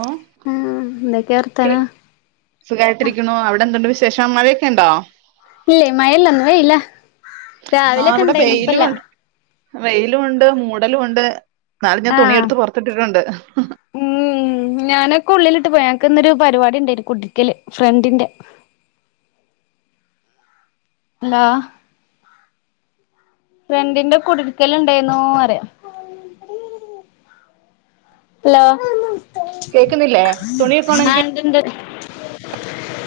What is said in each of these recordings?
ഓ ആഹ് എന്തൊക്കെ കേ വർത്താനം സുഖായിട്ടിരിക്കുന്നു അവിടെ എന്തുണ്ട് വിശേഷം ശേഷം മഴയൊക്കെ ഉണ്ടോ ഇല്ലേ മയല്ല ഇന്ന് വെയിലാ രാവിലൊക്കെ ഇണ്ടായിന്ന് ഇപ്പയില്ല വെയിലൂണ്ട് മൂടലൂണ്ട് ന്നാലും ഞാൻ ആഹ് തുണിയെടുത്ത് പൊറത്തിട്ടിട്ടുണ്ട് ഉം ഞാനൊക്കെ ഉള്ളിലിട്ട് പോയി അനക്ക് ഇന്നൊരു പരിപാടി ഉണ്ടായിരുന്നു കുട്രിക്കല് ഫ്രണ്ടിന്റെ ല്ലാ ഫ്രണ്ടിന്റെ കുടിരിക്കൽ ഉണ്ടായിരുന്നൂ പറയാ ഹലോ കേൾക്കുന്നില്ലേ തുണിയൊക്കെ ആ ഉണങ്ങി ഇണ്ട് ഇണ്ട്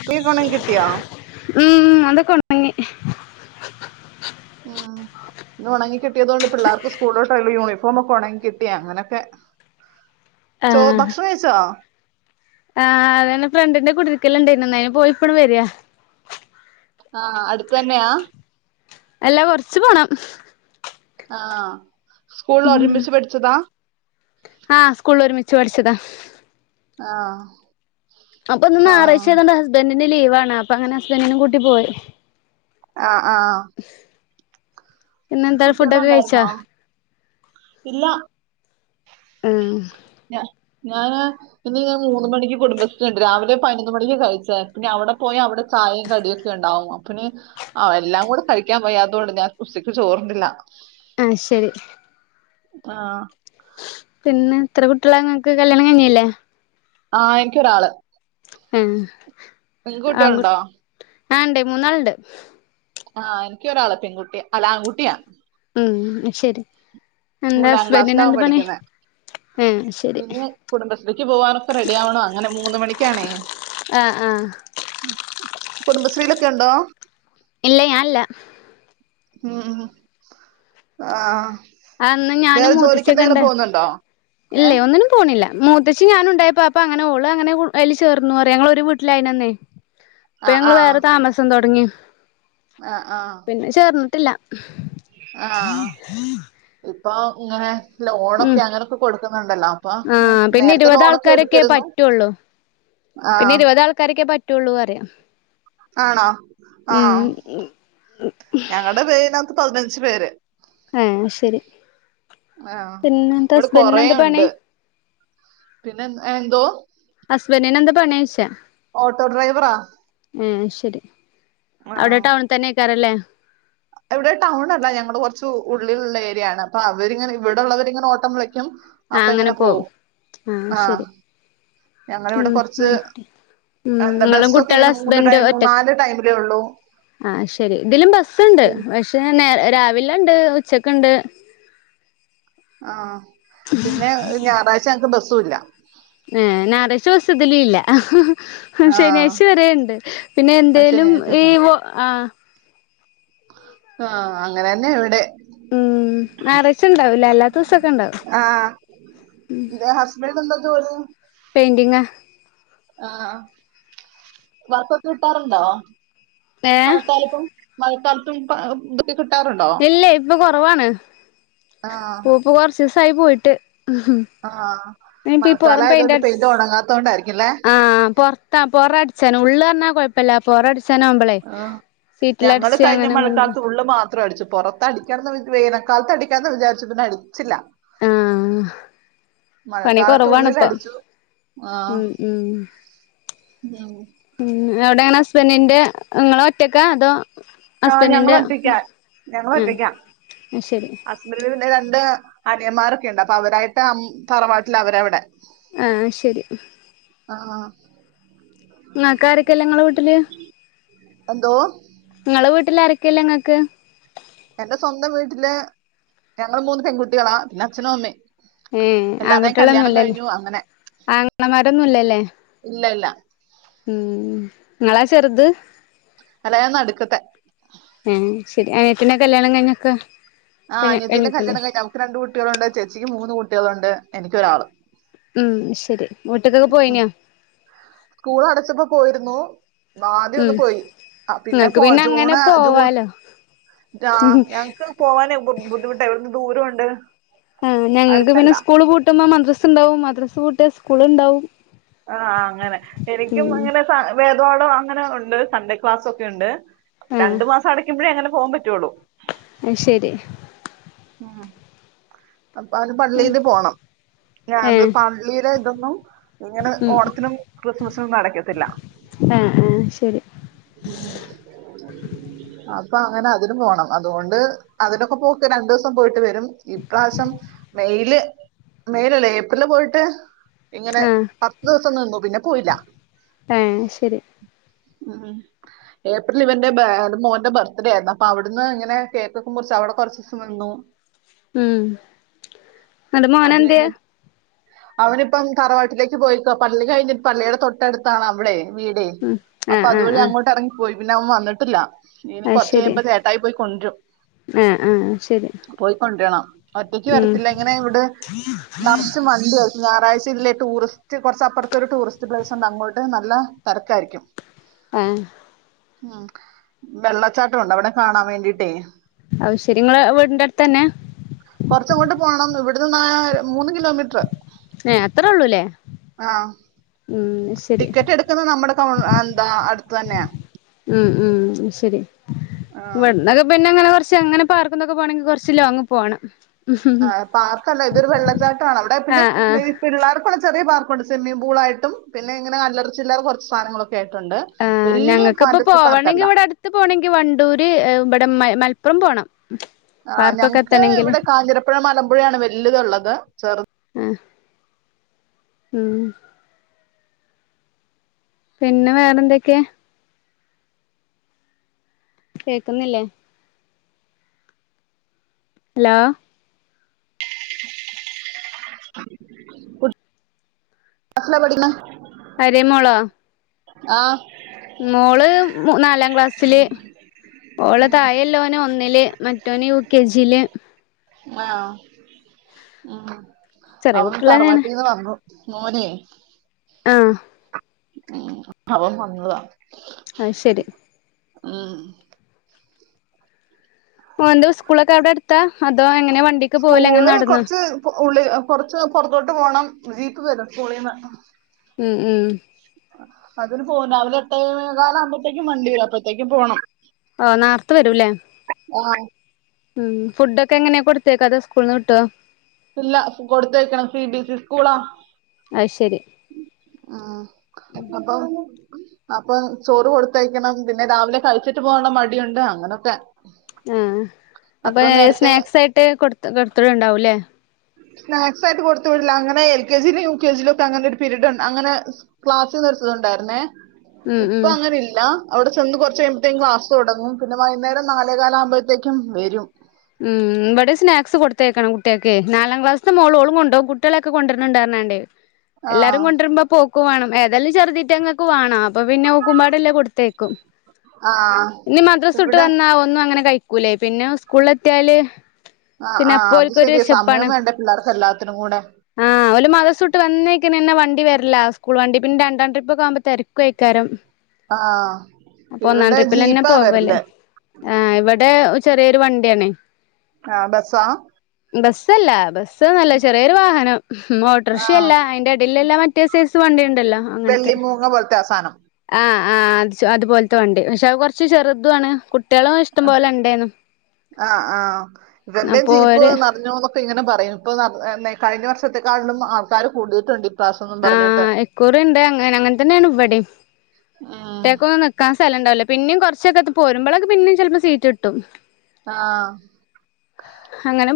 തുണിയൊക്കെ ഉണങ്ങി കിട്ടിയാ ഉം അതൊക്കെ ഉണങ്ങി ഉം ഇന്ന് ഉണങ്ങി കിട്ടിയതോണ്ട് പിള്ളാർക്ക് സ്കൂളിലോട്ടുള്ള യൂണിഫോമൊക്കെ ഉണങ്ങി കിട്ടിയെങ്ങനൊക്കെ സോ ഭക്ഷണം കഴിച്ചോ ആ അതന്നെ ഫ്രണ്ടിന്റെ കുടിരിക്കലുണ്ടായിരുന്നു അയ്ന് പോയിപ്പങ്ങണ്ട് വരാ ആ അടുത്ത് തന്നെയാ അല്ലാ കൊറച്ച് പോണം ആ സ്കൂളിൽ ഒരുമിച്ചു പഠിച്ചതാ ച്ച് പഠിച്ചതാ ആ അപ്പൊ ഇന്ന് ആ ഞായറാഴ്ച്ചയായതോണ്ട് ഹസ്ബൻഡ് ന്റ് ലീവാണ് അപ്പൊ അങ്ങനെ ഹസ്ബന്റിനെയും കൂട്ടിപോയി ആ ആ പിന്നെ എന്താണ് കുട്ടികളും ഫുഡൊക്കെ കഴിച്ചാ ഉണ്ടായിരുന്നോ ഉം ഞാ ഞാന് ഇന്ന് ഞാൻ മൂന്ന് മണിക്ക് കുടുംബശ്രീയുണ്ട് രാവിലെ പതിനൊന്ന് മണിക്ക് കഴിച്ചതാ പിന്നെ അവിടെ പോയി അവിടെ ചായയും കടിയൊക്കെ ഉണ്ടാവുമോ പിന്നെ ആ എല്ലാം കൂടെ കഴിക്കാൻ വയ്യാത്തോണ്ട് ഞാൻ [unintelligible] ചോറുണ്ടില്ല ആ ശരി ആ പിന്നെ എത്ര കുട്ടികളാ ഇങ്ങക്ക് കല്യാണം കഴിഞ്ഞയല്ലേ ആ എനിക്കൊരാള് ആ പെൺകുട്ടികളൊണ്ടോ ആ ഇണ്ട് മൂന്നാളുണ്ട് ആ എനിക്കൊരാള് പെൺകുട്ടിയാ അല്ല ആൺകുട്ടിയാ ഉം ആ ശരി എന്താ മൂന്നാം ക്ലാസ്സിലാ ഹസ്ബൻഡിന് അവൻ എന്ത് പണി പഠിക്കുന്ന് ആഹ് ശരി പിന്നെ കുടുംബശ്രീക്ക് പോവാനൊക്കെ റെഡിയാവണ് അങ്ങനെ മൂന്ന് മണിക്കാണേ ആ ആ കുടുംബശ്രീലൊക്കെയുണ്ടോ ഇല്ല ഞാൻ ഇല്ല ഉം ഉം ആ ആ ഇന്ന് ഞാനും വേറെ ജോലിക്ക് മുത്തേച്ചിക്കൊ എന്തെങ്കിലും ഇണ്ട് പോകുന്നുണ്ടോ ഏ ഇല്ലേ ഒന്നിനും പോണില്ല മൂത്തേച്ചീം ഞാനും ഉണ്ടായിപ്പോ അപ്പൊ അങ്ങനെ ഓളും അങ്ങനെ അതില് ചേർന്നു പറയാ ഞങ്ങളൊരു വീട്ടിലായിനന്നെ ഇപ്പൊ ആ ഞങ്ങള് വേറെ താമസം തൊടങ്ങി ആ ആ ട്ടില്ല ഇപ്പോ ഇങ്ങനെ ഉം ലോണൊക്കെ അങ്ങനൊക്കെ കൊടുക്കുന്നുണ്ടല്ലോ അപ്പൊ ആഹ് പിന്നെ നേരത്തെ ഇരുപത് ലോണൊക്കെ ആൾക്കാരൊക്കെ എടുത്തിരുന്നു പറ്റുള്ളൂ ആ പറ്റൊള്ളൂ പറയാ ആണോ ആ ഉം ഞങ്ങടെ പേകിനാത്ത് പതിനഞ്ച് ഞ്ച് പേര് ആ ശരി ആ പിന്നെന്താ ഇവിടെ കൊറേ ഹസ്ബൻറിനെന്താ പണി ഉണ്ട് പിന്നെ എൻ എ എന്തോ ഹസ്ബന്റിനെന്ത് പണിയാച്ചാ ഓട്ടോ ഡ്രൈവറാ ശരി ആ അവിടെ ടൗണി തന്നെയാക്കാരും ല്ലേ ഇവിടെ ടൗൺ അല്ല ഞങ്ങള് കൊറച്ച് ഉള്ളിലുള്ള ഏരിയാണ് അപ്പൊ അവരിങ്ങനെ ഇവിടൊള്ളവരിങ്ങനെ ഓട്ടം വിളി ക്കും ആഹ് അപ്പൊ അങ്ങനെ ഇങ്ങനെ പോവും ആ മം ഞങ്ങളിവിടെ കുറച്ച് മം മം എന്താ നിങ്ങളും ബസ്സൊക്കെ കുട്ടികളും ഇങ്ങനെ മൂന്ന് ഹസ്ബൻഡും ടൈം ഒറ്റക്‌ നാല് ടൈമിലേ ഉള്ളൂ ആ ശരി ഇതിലും ബസ്സ്ണ്ട് പിൻ- പക്ഷേ രാവില ഒണ്ട് ഉച്ചക്ക്ണ്ട് ആ പിന്നെ ഞായറാഴ്ച ഞങ്ങക്ക് ബസ്സ്‌ സുല്ല ഹ നാര ശ്വാസല ഇല്ല [unintelligible] ആ ശനിയാഴ്ച വരുണ്ട് പിന്നെ ആ ശരി എന്തേലും ഈ ആ ആഹ അങ്ങനെ തന്നെ ഇവിടെ ഉം ഞായറാഴ്ച എല്ലാത്ത ദിവസൊക്കെ ഇണ്ടാവും ആ ഹസ്ബൻഡ് എന്താ ജോലി പെയിന്റിങ്ങാ ആ വർക്കൊക്കെ കിട്ടാറുണ്ടോ ഏ വണക്കാലപ്പ [unintelligible] മഴക്കാലത്തും കിട്ടാറുണ്ടോ ഇല്ല ഇപ്പൊ കൊറവാണ് ആഹ് പൂപ്പ കൊറച്ച് ദിവസയി പോയിട്ട് ആഹ് ട്ട ഉ ഇനിപ്പ മഴക്കാലം പുറം പെയിന്റ് ആയതുകൊണ്ട് അടിച്ചു പെയ്ത് ഉണങ്ങാത്തോണ്ടായിരിക്കുംല്ലേ ആ പുറത്താ പുറയ്‌ സ ഉള്ളള്ഞ്ഞാ കൊഴപ്പമില്ലറട അവസാനാവുമ്പളേ ആഹ് സീറ്റില ഞങ്ങള് അടച്ച് കഴിഞ്ഞ അങ്ങനെ വി മഴക്കാലത്ത് ഉള്ളു മാത്രം അടിച്ചു പുറത്ത് അടിക്കാണ വേനൽക്കാലത്ത് അടിക്കാന്ന് വിാരിച്ചു പിന്നെ അടി ആഹ പണി മഴക്കാലത്ത് കൊറവാണ് ഉള്ളിൽ ഇപ്പ അടിച്ചു ആഹ് ഉ ഉ ഉം എവിടെങ്ങന ഹസ്ബൻറിന്റെ നിങ്ങള ഒറ്റക്കെ അതോ ആ് ഞങ്ങള ഹസ്ബൻഡിന്റെ ഒറ്റക്ക ഉം ഞങ്ങ ഒറ്റക്കാം അത് ശരി ഹസ്ബൻഡ് പിന്നെ ര അനിയന്മാരൊക്കെുണ്ട് അപ്പൊ അവരായിട്ട് തറവാട്ടിൽ അവരവിടെ ആഹ ശരി ആഹ നിങ്ങക്ക ആാരൊക്കല്ല നിങ്ങളെ വീട്ടിൽ എന്തോ വീട്ടിൽ ആരൊക്ക നിങ്ങൾക്ക് എന്റെ സ്വന്തം വീട്ടില് ഞങ്ങളുടെ മൂന്ന് പെൺകുട്ടികളാ പിന്നെ അച്ഛനും അമ്മേ ഏ ആൺകുട്ടികളൊന്നുംല്ലല്ലേ അങ്ങനെ ആങ്ങണമാരൊന്നുംല്ലല്ലേ ഇല്ല ഇല്ല ഉം നിങ്ങളാ ചെറുത് അല്ല ഞാൻ നടുക്കത്തെ ഏ ശരി അനത്തിന്റെ കല്യാണം കഴിഞ്ഞൊക്കെ ആഹ് കഴി അയത്തിന്റെ കഴിഞ്ഞിക്കൂല്ലേ കല്ണം കഴി നമുക്ക് രണ്ട് കുട്ടികളുണ്ട് ചേച്ചിക്ക് മൂന്ന് കുട്ടികളുണ്ട് എനിക്കൊരാള് ഉം ശരിവീട്ടിലൊക്കെ പോയിനാ സ്കൂൾ അടച്ചപ്പോ പോയിരുന്നു ആദ്യം ഉം ഒന്ന് പോയി പിന്നെ നിങ്ങക്ക് പോ ജൂൺ അങ്ങനെ ജൂൺ പോവാലോ ആ് ഞങ്ങക്ക് പോവാന ബുദ്ധിമുട്ട ഇവിടെ ദൂരമുണ്ട് ആ് ഞങ്ങക്ക് പിന്നെ അടുത്തല്ല സ്ൂൾ പൂട്ടുമ്പോ മദ്രാസ്ണ്ടാവും മദ്രസ് ട്ട് സ്കൂള് ണ്ടാവും ആ ആ അങ്ങനെ എനിക്കും അങ്ങനെ സാ വേദപാഠം അങ്ങനെ ഉണ്ട് സൺഡേ ക്ലാസ്സ് ഒക്കെ ഉണ്ട് രണ്ടു മാസം അടക്കുമ്പഴേ അങ്ങനെ പോവൻ പറ്റുള്ളൂ അഹ് ശരി ആഹ് അപ്പ അവന് പള്ളിയില് പോണം ഏ ഞാത് പള്ളിയിലെ ഇതൊന്നും ഇങ്ങനെ ഉം ഓണത്തിനും ക്രിസ്മസിനും ഒന്നടക്കത്തില്ല ആ ആ ശരി ഉം അ അപ്പൊ അങ്ങനെ അതിനും പോകണം അതുകൊണ്ട് അതിനൊക്കെ പോക്ക് രണ്ടൂസ സം പോയിട്ട് വരും ഇപ്രാവശ്യം മെയില് മേയിലല്ലേ ഏപ്രിലില് പോയിട്ട് ഇങ്ങനെ ആ പത്ത് ദിവസം നിന്നു പിന്നെ പോയില്ല ആ ശരി ഉ ഉം ഏപ്രിൽ ഇവന്റെ മോന്റെ ബർത്ത്ഡേ ആയിരുന്നു അപ്പൊ അവിടുന്ന് ഇങ്ങനെ കേക്കൊക്കെ മുറിച്ച് അവിടെ കൊറച്ച് ദിവസം നിന്നു ഉം അന്റെ മോന് അത് എന്ത്യേ കഴിഞ്ഞിട്ട് അവനിപ്പം തറവാട്ടിലേക്ക് പോയിക്ക പള്ളി കഴിഞ്ഞിട്ട് പള്ളിയുടെ തൊട്ടടുത്താണ് അവിടെ വീടെ ഉം അപ്പൊ ആഹ് അതു ആഹ് വഴിഅങ്ങോട്ട് ഇറങ്ങിപ്പോയി പിന്നെ അവൻ വന്നിട്ടില്ല ഇനി കുറച്ച് അഹ്ശരി കഴിയുമ്പോ ചേട്ടായി പോയി കൊണ്ടുവരും ആഹ് ആഹ് ശരി കൊണ്ടരണം ഒറ്റയ്ക്ക് ഉം വരത്തില്ല ഇങ്ങനെ ഇവിടെ നറച്ച് വണ്ടി ഞായറാഴ്ച ഇതിലെ ടൂറിസ്റ്റ് കുറച്ചപ്പുറത്ത ഒരു ടൂറിസ്റ്റ് പ്ലേസ് ഉണ്ട് അങ്ങോട്ട് നല്ല തെരക്കായിരിക്കും ഏഹ് ഉം വെള്ളച്ചാട്ടവുണ്ട് അവിടെ കാണാൻ വേണ്ടിട്ടേ അത്ശരി ഇങ്ങളെ വീടിന്റെ അടുത്തന്നെ കുറച്ചുംങ്ങോട്ട് പോകണം ഇവിടുന്ന് മൂന്ന് കിലോമീറ്റർ ഏ അത്രേ ഉള്ളൂല്ലേ ആ ഉം ശരി ടിക്കറ്റ് എടുക്കുന്ന നമ്മുടെ ടൗൺ എന്താ അടു ത്തന്നെയാ ഉം ഉം ശരി ഇവിടന്നൊക്കെ പിന്നെ അങ്ങനെ കുറച്ച് പക്ഷെ അങ്ങനെ പാർക്കന്നൊക്കെ പോവാണെങ്കിൽ കുറച്ച് ലോങ് പോണം ആ പാർക്കല്ല ഇതൊരു വെള്ളച്ചാട്ട ആണ് അവിടെ പിന്നെ ആഹ് ആഹ് ഈ പിള്ളേർക്കുള്ള ചെറിയ പാർ ക്ക്ണ്ട് സ്വിമ്മിംഗ് പൂളായിട്ടും പിന്നെ ഇങ്ങന അല്ലറച്ചില്റ കുറച്ച് സധങ്ങളൊ ആ ഞങ്ങൾക്കിപ്പ പാർക്കല്ല പോവണങ്കിൽ ഇവിടെ അടുത്ത് പോകണങ്കിൽ വണ്ടൂര് ഇവിടെ മ മൽ പ്പുറം പോണം ആ പാർക്കൊക്കെ ഞങ്ങക്ക് എത്തണെങ്കില് ഇവിടെ കാഞ്ഞിരപ്പുഴ മലമ്പുഴയാണ് വലുതുള്ളത് ചെറു ആഹ് ഉം പിന്നെ വേറെ എന്തൊക്കെ കേക്കുന്നില്ലേ ഹലോ അസല പഠിന അരേ മോളോ ആ മോള് നാലാം ക്ലാസ്സില് മോള് തഴല്ലോന് ഒന്നില് മറ്റോന് യു കെ ജി ല് ആ ഉം അവും തറവാട്ടീന്ന് വന്നു [inaudible] മോനെ ആ ഉ അവ വന്നത ആഹ ശരി ആ വ ഒന്ന് ദിവ സ്കൂളക് അവ്ടെ അട്ത്താ സ്കൂള് കൊറച്ച് ഉള്ളി കൊറച്ച് പുറത്തോട്ട് പോണം വിപ്പ വരും സുകൂളിന്ന് ഉം ഉം അതന് പോവും രാവിലെ എട്ട കാലം ആകുമ്പോഴത്തേക്കും വണ്ടിവരും അപ്പത്തേക്കും പോണം ഓ നോർത്ത വരൂല്ലേ ആ ഉം ഫുഡ ഒക്കെ എങ്ങനെ കൊടുത്തക്കഥ സ്കൂൾന്ന് കിട്ടോ ഇല്ല കൊടുത്തയക്കണം സി ബി എസ് ഇ സ്കൂളാ അത് ശരി ഉം അപ്പൊ അപ്പം ചോറ് കൊടുത്തയക്കണം പിന്നെ രാവിലെ കഴിച്ചിട്ട് പോുള്ള മടിയുണ്ട് അങ്ങനൊക്കെ ആ അപ്പൊ അത്ര നേരത്തെ സ്നാക്സ് ആയിട്ട് കൊടുത്ത് കൊടുത്തടെ ഉണ്ടാവൂല്ലേ സ്നാക്സ് ആയിട്ട് കൊടുത്ത വിടില്ല അങ്ങനെ എൽ കെ ജിയിലും യു കെ ജിയിലും ഒക്കെ അങ്ങനെ ഒരു പീരീഡ ഉണ്ട് അങ്ങനെ ക്ലാസ് നിർത്തത്ണ്ടായിരുന്നേ ഉം ഇപ്പൊ ഉം അങ്ങന ഇല്ല അവിടെ ചെന്ന് കുറച്ച് കഴുമ്പോഴത്തേക്കും ക്ലാസ് തുടങ്ങും പിന്നെ വൈന്നെരം നാലേകാലം ആക്പോഴത്തേക്കും വരും ഉം ഇവിടെ സ്നാക്സ് കൊടുത്തേക്കണം കുട്ടിയൊക്ക് നാലാം ക്ലാസ്സത്തെ മോളോള കൊണ്ടുപകും കുട്ടികളൊക്കെ കൊണ്ടുവരണ്ട്രണണ്ട്േ ആ എല്ലാരും കൊണ്ടരുമ്പോ പോ ക്ക് വേണം ഏതായാലും ചെറുതിട്ട് അങ്ങക്ക് വേണം അപ്പൊ പിന്നെ ഓക്കുമ്പാടല്ലേ കൊടുത്തേക്കും ആ ഇനി മദ്രസ ഇട്ട് ഇവിടെ വന്നാ ഒന്നും അങ്ങനെ കഴിക്ക കുല പിന്നെ സുകൂളെതിയാല് ആ പിന്നെ ആ അത് അപ്പോക്ക് ഒരു ശരിയാ സമയം വിശപ്പാണ് വേണ്ടേ പിള്ളേർക്ക് എല്ലാത്തിനും കൂടെ ആഹ ഒരു മതസൂട്ട് വന്നേക്കന്നെ വണ്ടി വരില്ല സ്കൂൾ വണ്ടി പിന്നെ രണ്ടാം ട്രിപ്പ്ക്കെകുമ്പോ തിരക്ക കഴക്കാരം ആ അപ്പൊ ഒന്നാം ഇവിടെ ട്രിപ്പിൽ തന്നെ ജീപ്പാ പോവല്ലേ വരല് ആ ഇവിടെ ചെറിയ രു വ ണ്ടി ആണ് ആഹ് ബസ്സാ ബസ്സല്ല ബസ് സ്ന്നല്ല ചെറിയൊരു വാഹനം ആ മോട്ടർഷ്യല്ല ഐന്റെ ടല്ള്ള ആമറ്റേ സൈസ് വണ്ടിണ്ടല്ലോ അങ്ങൻത്തെ വെള്ളിമൂങ്ങ പോലത്തെ ആ സാധനം ആഹ് ആഹ് അത്പോൽത്തെ വണ്ടി പക്ഷെ അത് കൊർച്ച് ചെറുതുആണ് കു അ ആ ആ ഓക്കെ ഇവന്റേ അപ്പൊ ജീപ്പ് ഓര് നർഞ്ഞൂന്നൊക്കെങ്ങനെ പറയും ഇപ്പം നർ നെ കഴിഞ്ഞ വർഷത്തെക്കാളും ആൾക്കാര് കൂടീട്ടുണ്ട് ഇപ്രാവശ്യം ആ എക്കോറിയണ്ട് അങ്ങനെ അങ്ങൻതന്നേണ് ഇവടിം ഉം ഏക്കോ നിക്കാൻ സ്ഥലംണ്ടാവില്ല പിന്നിം കൊർച്ചൊക്കെ പോരുമ്പളക്കെ പിന്നിം ചെൽപ്പം സീറ്റ്ട്ടും ആഹ്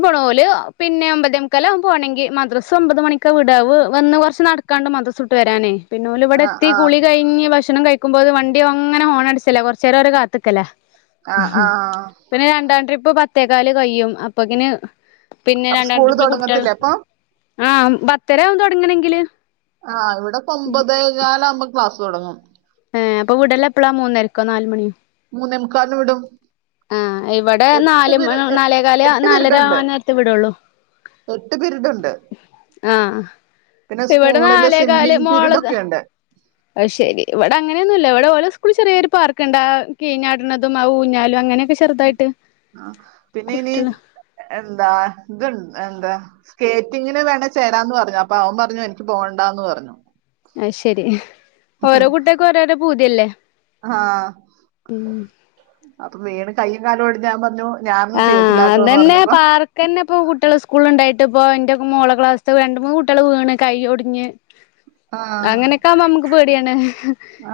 പോണോല് പിന്നെ ഒമ്പതെമുക്കാലാവും പോണെങ്കി മദ്രസ് ഒമ്പത് മണിക്ക വിടാ വ് വന്ന് കൊറച്ച് നട് കണ്ട മദ്രസൂട്ട് വരാനേ പിന്നെ ഓല് ആഹ് വടെത്തി ആഹ് കുളി കഴിഞ്ഞ് ഭക്ഷ ഭക്ഷണം കഴിക്കുമ്പോത്തിന് വണ്ടി അങ്ങനെ ഹോണടിച്ചല്ലേ കൊർച്ചേരം ഓല് കാത്ത്ക്കല്ലേ ആഹ് ആഹ് പിന്നെ രണ്ടാം ട്രിപ്പ് പ ത്തേകാല് കയ്യും അപ്പൊക്കിന് പിന്നെ അപ്പൊ രണ്ടാം സ്കൂള് ട്രിപ്പില് കുട്ട്യാൾ തുടങ്ങത്തില്ലേ അപ്പൊ ആ ബത്തരാവും തൊ എങ്ങനെങ്കില് ആ ഇവിടപ്പം ഒമ്പതേകാലവുമ്പോ ക്ലാസ് തൊടങ്ങും ഏ അപ്പൊ വിടലപ്പളാ മൂന്നരക്കോ നാല്മണി മൂന്നെമുക്കാൽന് വിടും ആഹ് ഇവിടെ എട്ട് നാല് പിരി എ നാലേകാല് എട്ട് നാലര പരിടുണ്ട് ആ നേരത്ത് വിടൊള്ളൂ എട്ട് പിരിടുണ്ട് ആഹ് പിന്നെ ഇവിടെ സ്കൂളില് സ്വിമ്മിംഗ് പിരിഡൊക്കെണ്ട് ഐശരി ഇവിടെ അങ്ങനെയൊന്നുല്ല ഇവിടെ ഓലെ സ്കൂള്ള് ചെറിയൊരു പാർക്കുണ്ട് ആ കീഴഞ്ഞാട്ണതും ആ ഊഞ്ഞാലും അങ്ങനെയൊക്കെ ചെറുതായിട്ട് ആ പിന്നെ ഇനി കുട്ടികള് എന്താ ഇതുണ്ട് എന്താ സ്കേറ്റിങ്ങിന് വേണേ ചേരാന്ന് പറഞ്ഞു അപ്പ അവൻ പറഞ്ഞു എനിക്ക് പോണ്ടാന്ന് പറഞ്ഞു അത് ശെരി ഓരോ കുട്യോക്കും ഓരോരോ പൂതിയല്ലേ ആ അപ്പൊ വീണ് കയ്യും കാലു ഒടിഞാൻ പറഞ്ഞു ഞാനൊന്നും ആ ചെയ്യത്തില്ലാത്തോന്ന് അതന്നേ പറഞ്ഞപ്പോ പാർക്കന്നേ ഇപ്പ കുട്യള് സ്കൂളി ലൊണ്ടെ ട്ടിപ്പോ ന്റെ മോളടെ ക്ലാസില് രണ്ട് മൂന്ന് കുട്ടികള് വീണ് കൈയൊടിഞ്ഞ് ആഹ് അങ്ങനൊക്കെ ആവുമ്പോമ്മക്ക് പേടിയാണ്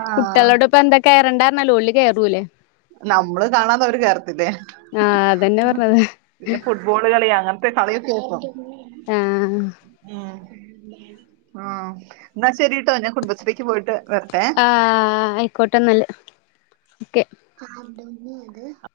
ആഹ് കുട്ട്യളോട് പ്പ എന്താകേറണ്ട ന്നാലും ഓല് കേറൂല്ലേ നമ്മള് കാണാതവര് കേറത്തില്ലേ ആഹ് അതന്നെ പറഞ്ഞത് പിന്നെ ഫുട്ബോൾ കളിയ അങ്ങൻത്തെ കളിയൊക്കെയായിർക്കും ആഹ് ഉം ആ ന്നാശരിട്ടോ ഞാൻ കുടുംബശ്രീക്ക് പോയിട്ട് വരട്ടെ ആ ആയിക്കോട്ടെന്നല് ഒക്കെ ആ [unintelligible] അത്